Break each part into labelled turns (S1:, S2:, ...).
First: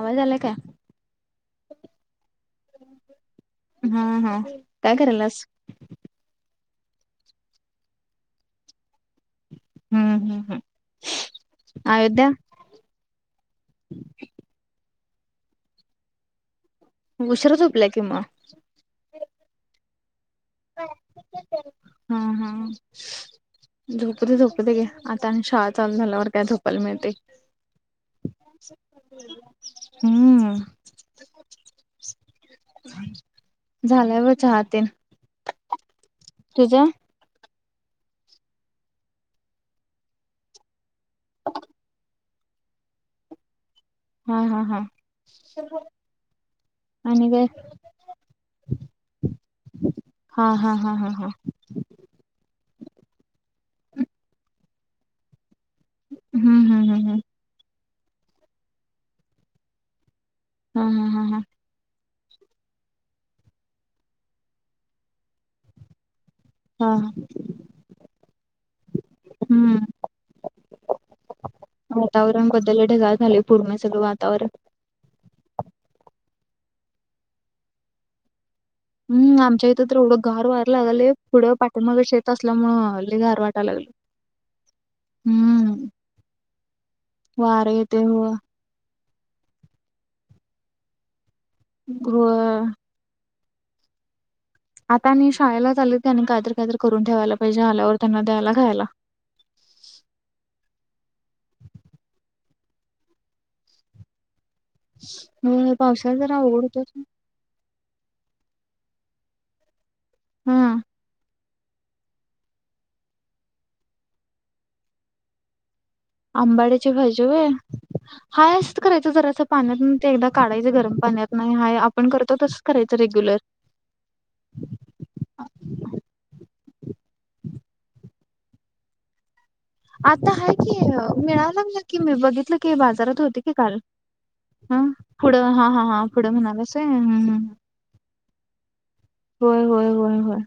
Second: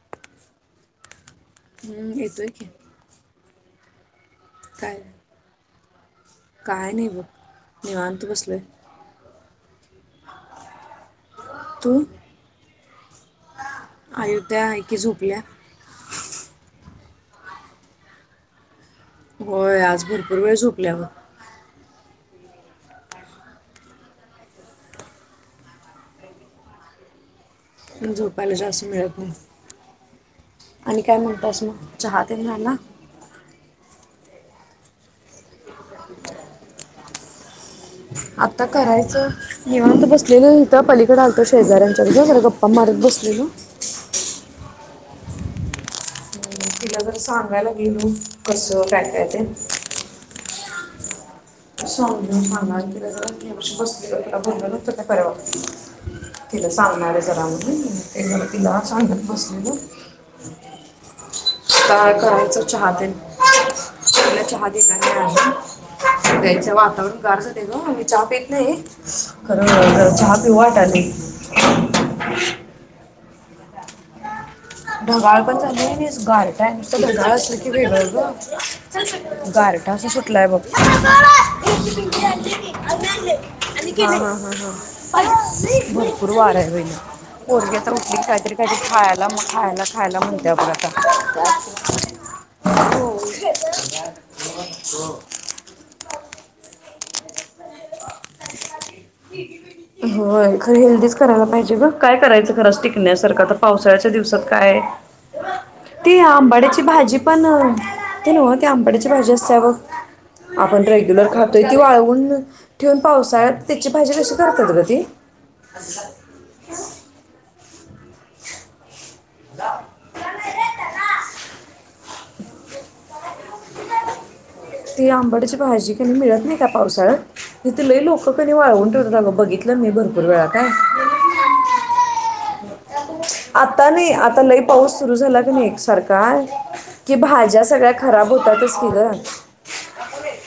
S1: आवाज आलाय काय?
S2: हम्म येतोय की.
S1: हं-हं काय करालास?
S2: काय नाही बघ निवांत बसलोय.
S1: हम्-हम्-हम्
S2: तू?
S1: अयोध्या?
S2: या
S1: उशिरा झोपल्या की म.
S2: होय आज भर वेळ झोपल्या बघ.
S1: हां-हां झोपू दे झोपू दे घे, आता आणि शाळा चालू झाल्यावर काय झोपाला मिळते.
S2: झोपायला जास्त मिळत नाही,
S1: हम्म
S2: आणि काय म्हणतास म? चाहा. तेना ना.
S1: झाल्या ब चाह तेन. तुझं?
S2: आता करायचं. निवांत बसलेलो हितं पलीक कडं आलतो शेजऱ्यांच्या [unintelligible] गप्पा मारत बसलेलो.
S1: हां-हां-हां [unintelligible]
S2: तर सांगायला गेलू, कसं काय काय ते.
S1: हां-हां-हां
S2: [unintelligible]
S1: हम्म
S2: तिला
S1: हम्म हम्म
S2: सांगणार आय
S1: हम्म.
S2: जरा मनून. ते जरा तिला सांगत बसलेलो.
S1: हां-हां-हां-हां.
S2: कळायच चहा तेन [unintelligible] चहा दिला नई आजून. च
S1: हा
S2: वातावण गार झालंय ग मी चहा पित नाही,
S1: हम्म
S2: खरं चहा पिऊट वाटालाय.
S1: वातावरण बदललय ढगाळ झालय पूर्ण सगळं वातावरण.
S2: ढगाळ पण झालंय नी गारटा हाय ढगाळ असलं की, वेगळं
S1: हम्म
S2: ग.
S1: आमच्या इथं
S2: गारटा
S1: तर
S2: असं
S1: एवढं
S2: सुटलाय
S1: गार
S2: बघ,
S1: व्हायला लागलय
S2: हं-हं-हं
S1: पुढं पाठीमाग शेत असल्यामुळं लय गार वाटायला लागलय. हम्म
S2: भरपूर वारा आहे. [unintelligible]
S1: वार
S2: पोरगी आता
S1: येतय
S2: उठली की
S1: होय.
S2: काहीतरी काहीतरी खाया [inaudible] खायला खायला म्हणत्या बघ आता.
S1: गुरुवा
S2: [unintelligible]
S1: आता आणि शाळेला चाललोय ते आणि काय तर काय तर करून ठेवायला पाहिजे, आल्यावर त्यांना द्यायला खायला.
S2: होय खरं हेल्दीच करायला पाहिजे गं, काय करायचं खरं अस् टिकण्यासारखं आता पावसाळ्याच्या दिवसात. काय,
S1: होय
S2: ती
S1: पावसाळ्यात जरा अवघड
S2: आंबाड्याची
S1: होतच.
S2: भाजी पण. ते नव ते अंबाड्याची भाजी असत्या बघ.
S1: हा
S2: आपण रेग्युलर खात. ती वाळवून ठेवून पावसाळ त्याची भाजी कशी करतात ग ती.
S1: आंबाड्याची भाजी होय. हाय असच करायच. जरास पाण्यातन एकदा काढायच गरम पाण्यात नाय हाय आपण कर त तस करायचं रेग्युलर
S2: तथ लय लोक क वाळवून ठेवतात बाबा बघितलय
S1: आता हाय की मिळालं कि मी बघितल बाजारात होती की काल
S2: आता नाही आता लई
S1: हा.
S2: पाऊस सुरू झाला
S1: पुढं
S2: क
S1: हा
S2: नाही
S1: हा हा
S2: सारख
S1: पुढं म्हणालास व्हय हम्म
S2: की
S1: हम्म
S2: भाज्या सगळ्या खराब होत तद [inaudible]
S1: होय होय होय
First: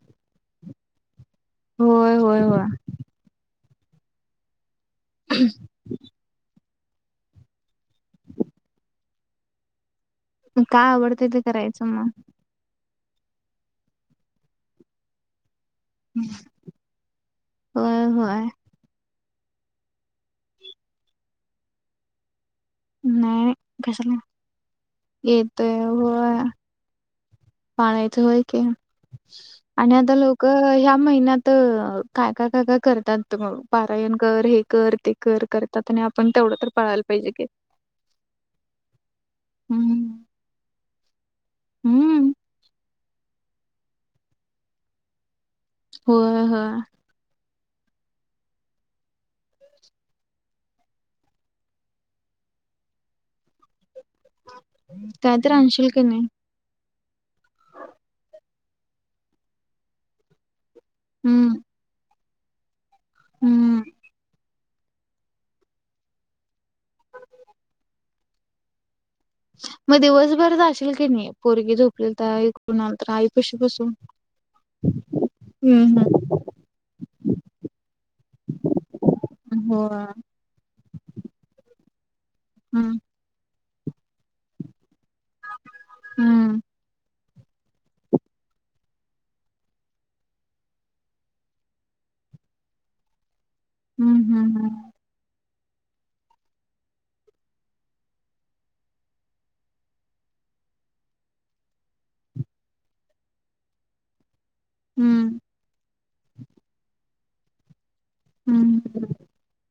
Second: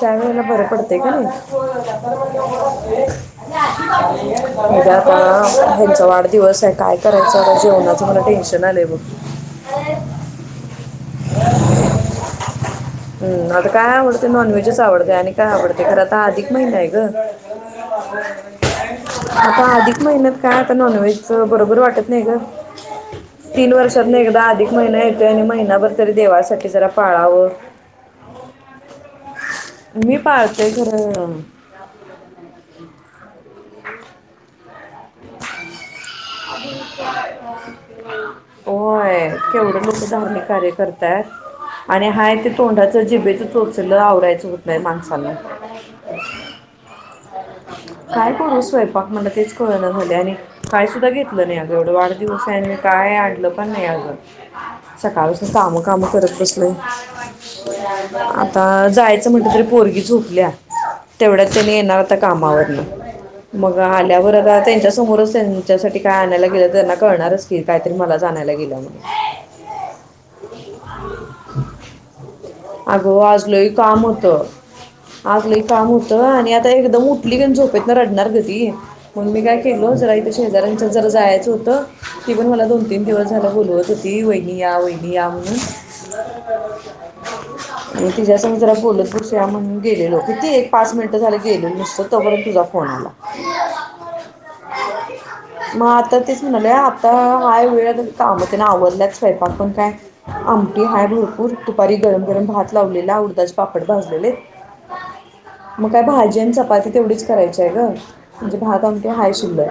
S2: त्यावेेळेला बरं पडतय कनी
S1: होय होय होय
S2: नाही म्हणजेण हचा वाढदिवस आहे काय करायचं जेवणाच मला टेन्शन आलंय बघ
S1: काय आवडतं ते करायचं मग
S2: हम् आता काय आवडते नॉन वहेजच आवडते आणि कायवडते ते खराता अधिक महिना आहे ग
S1: होय होय.
S2: आता अधिक मेहनत काय आता नॉनव्हेज बरोबर वाटत नाही ग
S1: नाही
S2: तीन वर्षात
S1: कशाला
S2: ना एकदा अधिक महिना येतोय आणि
S1: येतंय
S2: महिनाभर तरी
S1: होय
S2: देवासाठी जरा पाळाव ऑ
S1: पाळायचं होय की आणि आता
S2: मी
S1: लोक
S2: पाळते
S1: ह्या
S2: खरं
S1: महिन्यात काय काय काय काय करतात तर मग पारायणकर हे कर ते कर करतात आणि आपण तेवढं तर पाळायला पाहिजे की.
S2: होय केवढं लोक
S1: हं.
S2: धार्मिक कार्य करतात आणि
S1: हं,
S2: हाय त [unintelligible] जिबेचं चोचल आवरायचं होत नाही माणसाला
S1: होय हा
S2: काय करू स्वयंपाक म्हण तेच कळ ना झाले आणि काय सुद्धा घेत लं नाही अ एवढं वाढदिवस आहे काय आणलं पण नाही अगं
S1: काय
S2: सकाळपासून
S1: तर
S2: काम
S1: आणशील की
S2: काम
S1: नाही?
S2: करत कसले आता जायचं म्हटलं तरी पोरगी झोपल्या
S1: हं,
S2: तेवढ्याच हेनी येणार आता कामावरन मग
S1: हं.
S2: आल्यावर राहात समोरच तेच्यासाठी काय आणायला गेलं त्यांना कळणारच क काहीतरी मलाच आणायला गेलं म्ह
S1: मग दिवसभर जाशील की नाही? पोरगी झोपलेली तर आई कुठून आलं तर
S2: अगो
S1: आईपाशी
S2: आजलही
S1: बसून.
S2: काम होतं आजलही काम
S1: हं,
S2: होतं
S1: हं.
S2: आणि आता एकदम उठली का झोपेत ना रडणार ग त म्हण मी काय केल
S1: होय.
S2: जरा इथ शेजऱ्या जायच होत पण मला दोन
S1: हं,
S2: तीन दिवस झा बोलो त ती होयी आ होय नियामणी
S1: हं,
S2: म तिझ्या अस म जला गोलदपूर शि म्हणून गेलेलो क ती एक पाच मिनिटं झाली गेल नुसतं तोपर्यंत तुझा फोन आला
S1: हम्म हम्म हम्म
S2: मग आता तेच म्हणाले आता हाय वेळ कामतेना आवडलात स्वयंपाक पण काय आमटी हाय भरपूर दुपारी गरम गरम भात लावलेला उरदाचे पापड भाजलेले
S1: हं,
S2: मग काय भाजी आणि चपाती तेवढीच करायचंय ग म्हणजे
S1: हं,
S2: भात अमटे हाय शिलर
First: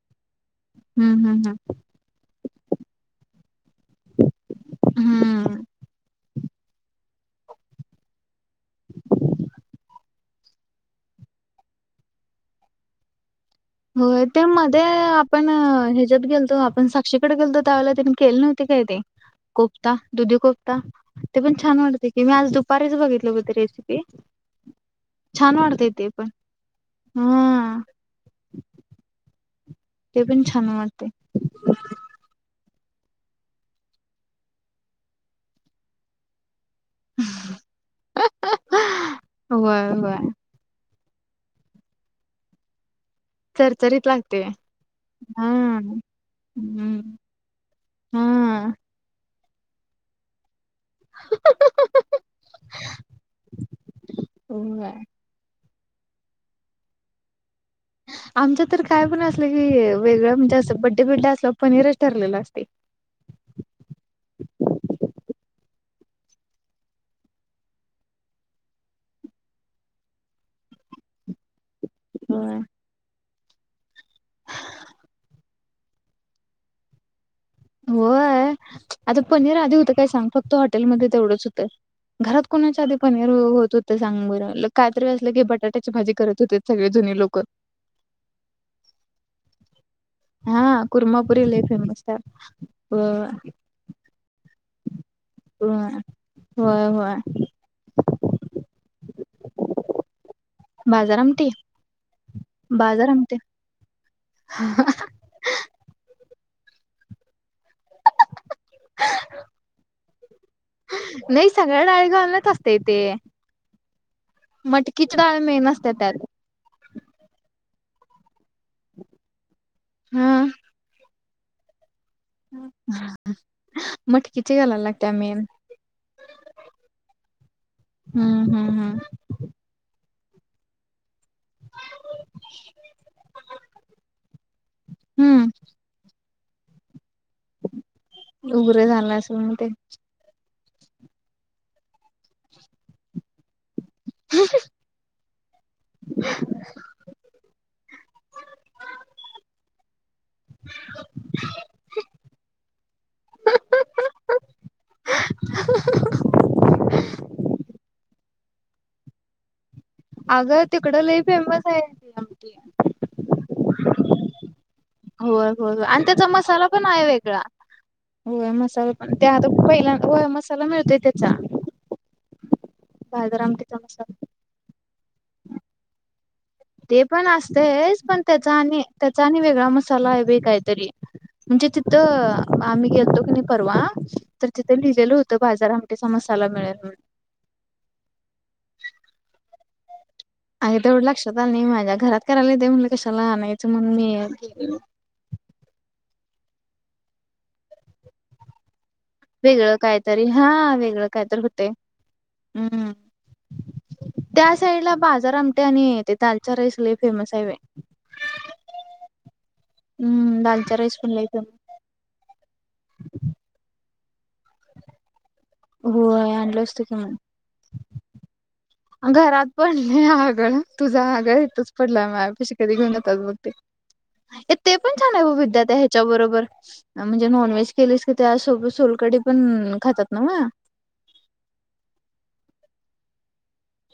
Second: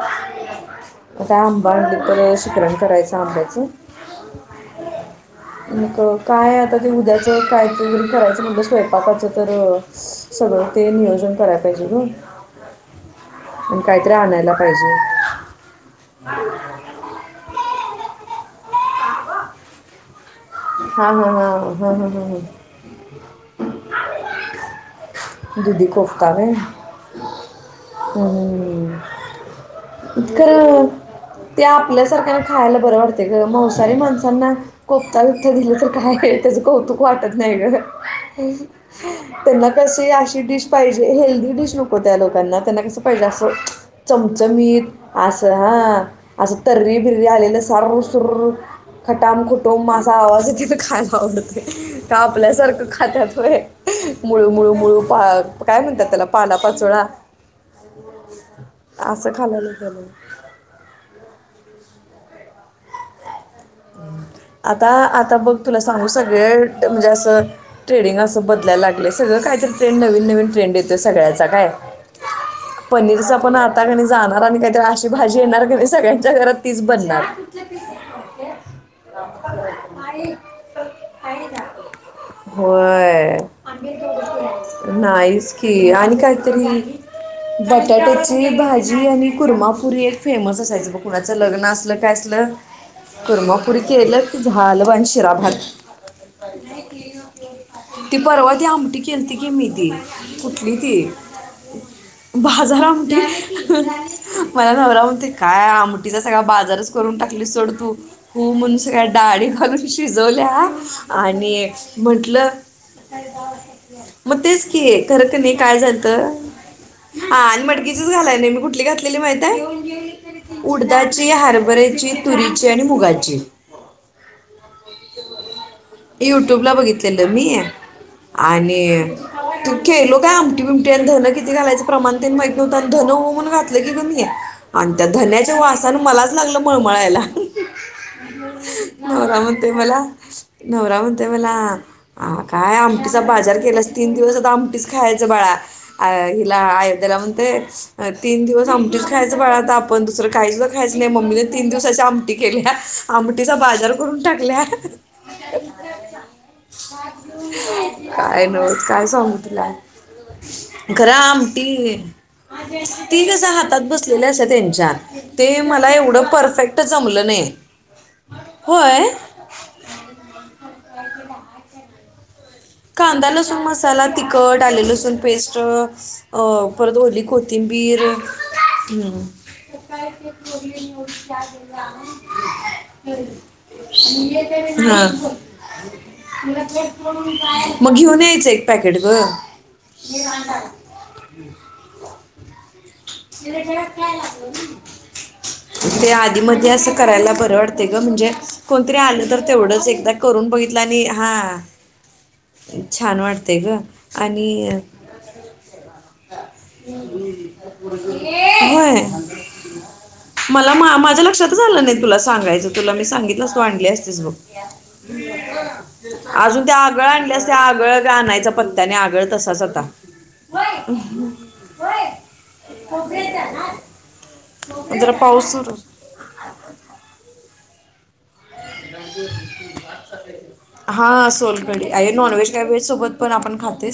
S1: हं, हं, हं.
S2: रामबनडीपेश [unintelligible] शिकरणकरायचं आंब्याचं
S1: हं. हं. हं.
S2: एनेक काय आता ते उद्याचं काय ते वगैरे करायचं म्हणत स्वयंपाकाचा तर सगळं ते नियोजन करायला पाहिजे ग. आणि काहीतरी
S1: होय ते
S2: आणायला
S1: मध्ये
S2: पाहिजे
S1: आपण ह्याच्यात गेलो आपण साक्षीकडे गेलो. ला त केल् न होते काय ते कोपता दुधी कोफ्ता
S2: हां हां
S1: ते पण
S2: हां
S1: छान
S2: हां
S1: वाटते
S2: हां
S1: की
S2: हां
S1: मी आज
S2: हां
S1: दुपारीच बघितलं होती रेसिपी छान
S2: दुदी
S1: वाटते ते पण
S2: कोफता व
S1: हा
S2: हम्म ह
S1: ते पण छान
S2: खर
S1: वाटते
S2: त्या आपल्यासारख्या खायला बरं वाटतेय ग मवसाारी माणसांना कोपता दुपता दिलं तर काय त्या कौतुक वाटत नाही
S1: होय होय
S2: अशी डिश पाहिजे. हेल्दी डीश नको त्या लोकना त्यांना कस पहिलं असं
S1: चरचरीत लागते
S2: चमचमीत असं हा असं तर्री
S1: हम्म
S2: बिर्री आलेलं सारू सुरू
S1: हा
S2: खटाम खुट तो माझा आवाज कि खायला आवडतय का आपल्यासारखं खातत व्हय मुळू मुळू
S1: होय
S2: मुळूपाक काय म्हणतात त्याला पाला पाचोळा
S1: आमच्या तर काय पण
S2: असं
S1: असलं
S2: खायला
S1: कि
S2: लागलं
S1: वेगळं म्हणजे असं बड्डे बिड्डे असल्यावर पनीरच ठरलेलं असतय
S2: आता आता बघ तुला सांगू सगळे म्हणजे असं ट्रेडिंग अस बदलायला लागले सगळं काहीतरी ट्रेंड नवीन नवीन ट्रेंड येते सगळ्यांचा काय
S1: होय
S2: पनीर. पण आता कनई जाणार आणि काहीतरी अशी भाजी येणार कनई सगळ्यांच्या घरात तीच बनणार.
S1: होय आता पनीर आधी होत काय सांग फक्त हॉटेलमध्येध्ये तेवढंच होतं घरात कोणाच्या आधी आता पनीर
S2: होय
S1: आधी होत काय सांग फक्त हाँटेलमध्ये तेवढंच होत घरात कोणाच्या आधी पनीर होत होत सांग कायतरी असलं की
S2: नाहीच
S1: बटाट्याची भाजी
S2: आणि
S1: करत होते
S2: काहीतरी
S1: सगळे जुनी लोक
S2: बटाट्याची भाजी आणि कुर्मापुरी एक फेमस
S1: हा
S2: असायचं बघ कुणाचं
S1: कुर्मापुरी लय
S2: लग्न असलं
S1: फेमस
S2: काय असलं
S1: हो
S2: कुर्मापुरी केलं की झाल आणि शिरा भात
S1: होय
S2: ती परवा ती आमटी केलती की मी ती
S1: बाजार आमटी
S2: बाजार आमटी मला नवरा म्हणतोय काय आमटी? सगळा बाजारच करून टाकलीस सोड तू? हू म्हणून सगळ्या डाळी घालून ती जल त्या
S1: नाही
S2: आणि
S1: सगळ्या डाळी घालत
S2: म्हटलं
S1: असते ते
S2: मग तेच कि
S1: मटकीची
S2: खर क
S1: डाळ
S2: नाही
S1: मेन
S2: काय
S1: असते
S2: झालत?
S1: त्यात
S2: हा आणि मटकीचीच घालाय नाही मी कुठली घातलेली
S1: हा
S2: माहिती? उडदा ची हरभरा ची तुरीची आणि मुगाची
S1: मटकीची घालायला लागत्या मेन
S2: युट्युबला बघितलेलं मी
S1: हम्म हम्म हम्म
S2: आणि तू केलो काय आमटी बिमटी आणि धन किती घालायचं प्रमाण तेन माहिती नव्हत आणि धन हू म्हणून घातलय कि ग मी आणि त्या
S1: हम्म
S2: धन्याचा वासान मलाच लागलं मळमळायला ह
S1: उग्रं झालं अस म ते
S2: नवरा म्हणतोय मला हा काय आमटीचा बाजार केलास तीन दिवस आता आमटीच खायचं बाळा. हिला अयोध्याला म्हणतोय तीन दिवस आमटीच खायचं बाळा आणि आपण दुसरं काहीच खायचं नाही मम्मीने तीन दिवसाची आमटी केल्या टीचा बाजार करून टाकल्या काय नव्हच काय सांगू तुला?
S1: अगं तिकडं
S2: खरा
S1: लय फेमस आहे
S2: आमटी
S1: ती आमटी
S2: ती कस हातात बसलेली असत्या तेच्या. ते
S1: होय होय होय.
S2: मला
S1: आणि
S2: एवढं
S1: त्याचा मसाला
S2: परफेक्ट
S1: पण आहे
S2: जमलं
S1: वेगळा.
S2: नाही.
S1: होय मसाला पण, ते आता पहिल्या होय मसाला मिळतो
S2: [unintelligible] कांदा,
S1: भाजर
S2: लसूण
S1: आमटीचा
S2: मसाला, तिखट, आले, लसूण पेस्ट परत
S1: ते
S2: ओली
S1: पण असतंयच
S2: कोथिंबीर
S1: पण, त्याचा आणि त्याचा
S2: हम्म.
S1: आणि वेगळा मसाला आहे बीई काहीतरी म्हणजे तिथं आम्ही गेलतो क नाही परवा तर तिथं
S2: हां
S1: लिहिलेल होतं बाजार आमटीचा मसाला मिळेल म्हनून.
S2: मग घेऊन यायचं एक पॅकेट ग.
S1: आग तेवढं लक्षात आल नाही माझ्या. घरात करायला येतय म्हणलं कशाला आणयच? म्हणून मी
S2: मदी अस करायला बर वाटतय ग म्हणजे कोणतरी आलं तर
S1: वेगळं
S2: तेवढंच एकदा
S1: कायतरी
S2: करून
S1: हा
S2: बघितल आणि
S1: वेगळं
S2: हा
S1: कायतरी होतंय. हम्म
S2: छान वाटतय ग आणि
S1: त्या साईडला बाजार आमटी आणि ते दालचा राईस लय फेमस आहे बाई.
S2: होय
S1: हम्म
S2: मला
S1: दालचा
S2: मा
S1: राईस पण
S2: माझ्या
S1: लय फेमस
S2: लक्षातच आलं नाही तुला सांगायचं तुला मी सांगितल आसात तू आणली नली असतीस बग.
S1: होय आणलं
S2: अजून त्या
S1: असतो की
S2: आगळ
S1: मग
S2: आणल्या असते आगळ का आणायचं पण
S1: घरात पडले आगळ तुझं आगळ इथच पडलाय माझ्या पशी कधी घेऊन जात्यास बघ. ये ते पण
S2: जरा
S1: छान आहे ग
S2: पाऊस
S1: विद्याथी
S2: सुरू
S1: ह्याच्या बरोबर म्हणजे नॉनव्हेज केले स मग
S2: हा सोनकडी अय नॉनवेहेज काय व्हेज सोब पण आपण खाते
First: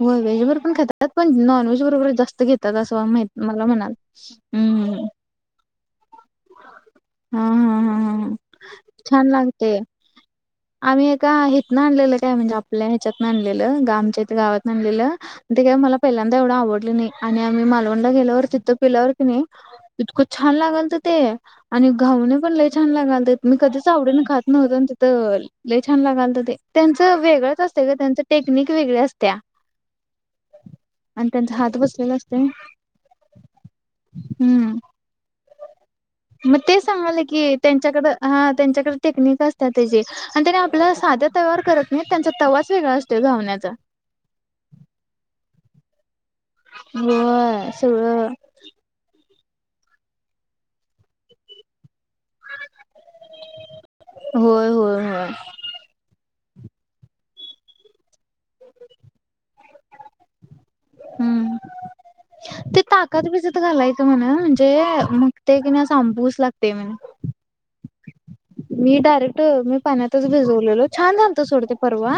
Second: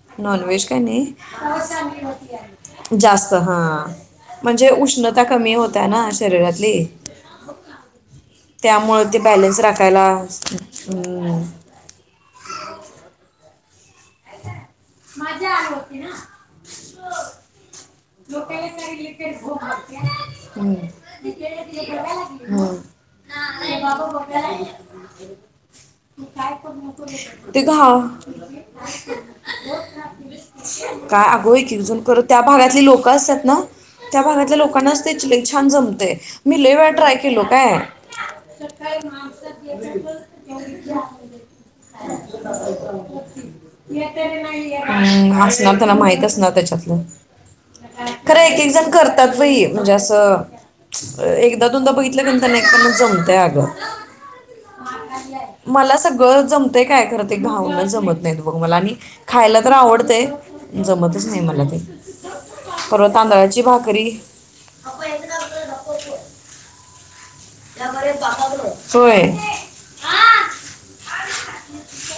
S1: होय व्हेज बरोबर
S2: नॉनव्हेज
S1: पण
S2: काय
S1: खातात
S2: नाही
S1: पण नॉनव्हेज बरोबर जास्त घेतात असं
S2: जास्त
S1: माहित मला
S2: हा
S1: म्हणाल
S2: म्हणजे
S1: हम्म
S2: उष्णता कमी होत्या ना शरीरातली.
S1: हा हा हा हा
S2: त्यामुळं ते
S1: छान
S2: बॅलेन्स
S1: लागते
S2: राखायला.
S1: आम्ही एका
S2: हम्म.
S1: हितन आणलेलं काय म्हणजे आपल्या तिच्यात [unintelligible] आच्या इथे गावात आणलेलं ते काय मला पहिल्यांदा एवढं आवडलं नाही आणि आम्ही मालवंड गेल्यावर तिथं पिल्यावर की नाही तितक छान लागाल तर ते आणि गाऊून पण ल छान लागाल ते मी कधीच आवडेल ना खात नव्हत तिथं लय छान लागलं ते त्यांचे वेगळेच
S2: ते
S1: असतं ग
S2: घा
S1: त्यांची टेक्निक वेगळी असत्या
S2: काय
S1: आणि त्यांचा
S2: अगं एक
S1: हात
S2: एक जन
S1: बसलेला
S2: खरं त्या
S1: असतोय
S2: भागातली लोक असतात ना त्या भागातल्या
S1: हम्म
S2: लोकांनाच ते च छान जमते
S1: मग
S2: मी लई
S1: ते
S2: वेळा ट्राय
S1: सांगाले
S2: केलो
S1: की
S2: काय
S1: त्यांच्याकडं हा त्यांच्याकडे टेक्निक असत्या त्याची आणि त्याने आपल्या साध्या तव्यावर करत नाही त्यांचा तवाच वेगळा असतो धावण्यात.
S2: [unintelligible] त्यांला माहित त्याच्यात ना
S1: होय सगळं
S2: खरं एक एक जन त्यात बाई म्हणजे असं एकदा दोनदा जमतय अग
S1: होय होय होय
S2: मला सग ग जमतंय काय खरं ते घावणे जमत नाही बघ मला आणि खायला तर आवडतंय जमतच नाही
S1: हम्म
S2: मला ते
S1: ते
S2: परवा
S1: ताकत भिजत
S2: तांदळाची
S1: घालाय का
S2: भाकरी
S1: म्हणा म्हणजे मगते कि नाही अंबुस लागते म्हण
S2: [unintelligible]
S1: मी
S2: होय
S1: डायरेक्ट मी पाण्यातच भिजवलेलो छान झालतो सोडते परवा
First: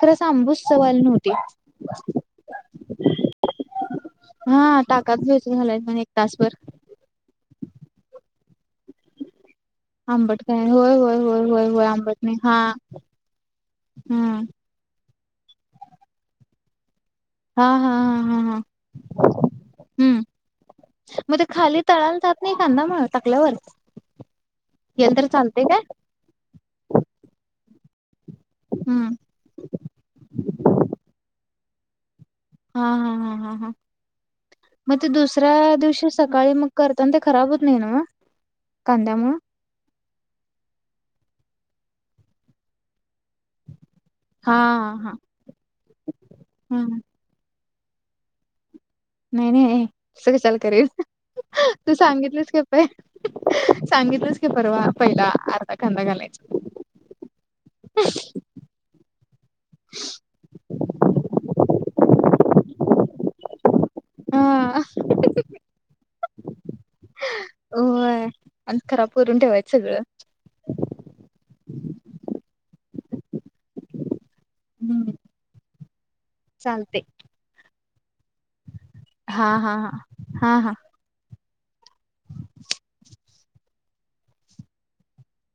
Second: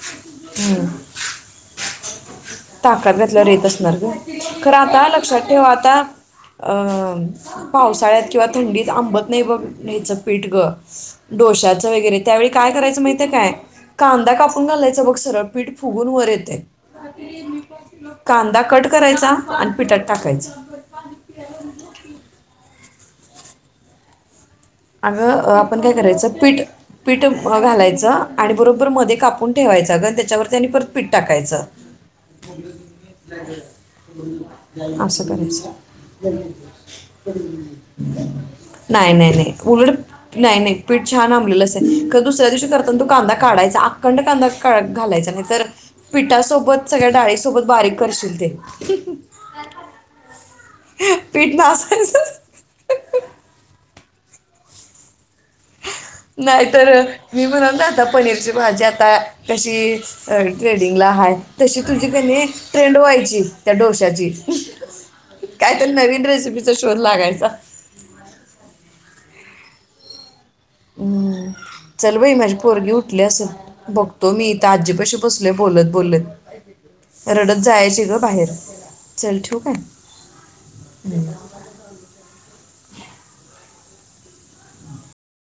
S1: खरं स आंबूस
S2: हम्म.
S1: सवाल नव्हती.
S2: ताकद घातला रेत अस खरा
S1: हा
S2: आता
S1: ताकात
S2: लक्षात
S1: भिजत
S2: ठेवा
S1: घालायच म्हण
S2: आता
S1: एक तासभर.
S2: अ पावसाळ्यात किंवा थंडीत आंबत नाही बघ च
S1: आंबट
S2: पीठग
S1: काय होय होय होय होय होय
S2: डोश्याचं
S1: आंबट
S2: वगैरे
S1: नाही
S2: त्यावेळी
S1: हा
S2: काय करायचं माहिितये काय कांदा
S1: हम्म
S2: कापून घालायचं बघ सरपीठ फुगून वर येत
S1: हा हा हा हा हा
S2: करायचा आणि पिठात
S1: हम्म
S2: टाकायचं
S1: मग ते खाली तळाला जात नाही कांदा म्हणून टकल्यावर
S2: अगं आपण काय करायचं पीठ पीठ म घालायचं आणि बरोबर
S1: हम्म.
S2: मध्ये कापून ठेवायचं ग त्याच्यावर त्यांनी परत पीठ टाकायचं.
S1: हा हा हा हा हा मग ते
S2: असं
S1: दुसऱ्या
S2: करायचं
S1: दिवशी सकाळी मग करताना ते खराब होत नाही ना म
S2: नाही नाही
S1: कांद्यामुळ
S2: नाही नाही नाही पीठ छान आंबलेलंच आहे दुसऱ्या दिवशी करताना तो कांदा काढायचा. खंड कांदा
S1: हा हा.
S2: घालायचा नाही तर
S1: हा
S2: पिठासोबत सगळ्या डाळीसोबत बारीक करशील ते
S1: नाही नाही स का चाल करेल
S2: पीठ
S1: तू
S2: नासायचं
S1: सांगितलंस का उपाय सांगितलंच. परवा पहिला अर्धा कांदा घालायचा.
S2: नाहीत मी म्हणून राता पनीरची भाजी आ स कशी ट्रेडिंगला हाय तशी तुझी क ट्रेंड व्हायची त्या डोश्याची
S1: हा.
S2: कायत नवी ड्रेस शोध लागायचा
S1: होय आणि खराब करून ठेवायचं सगळं
S2: हम्म चल बाई माझे पोरगी उठले असे बघ तो मीथ
S1: हम्म.
S2: आजीपाशी बसले बोलत बोलत
S1: चालते
S2: रडत जायची. ग बाहेर चल
S1: हा
S2: ठेऊ का.
S1: हा हा हा हा. [unintelligible]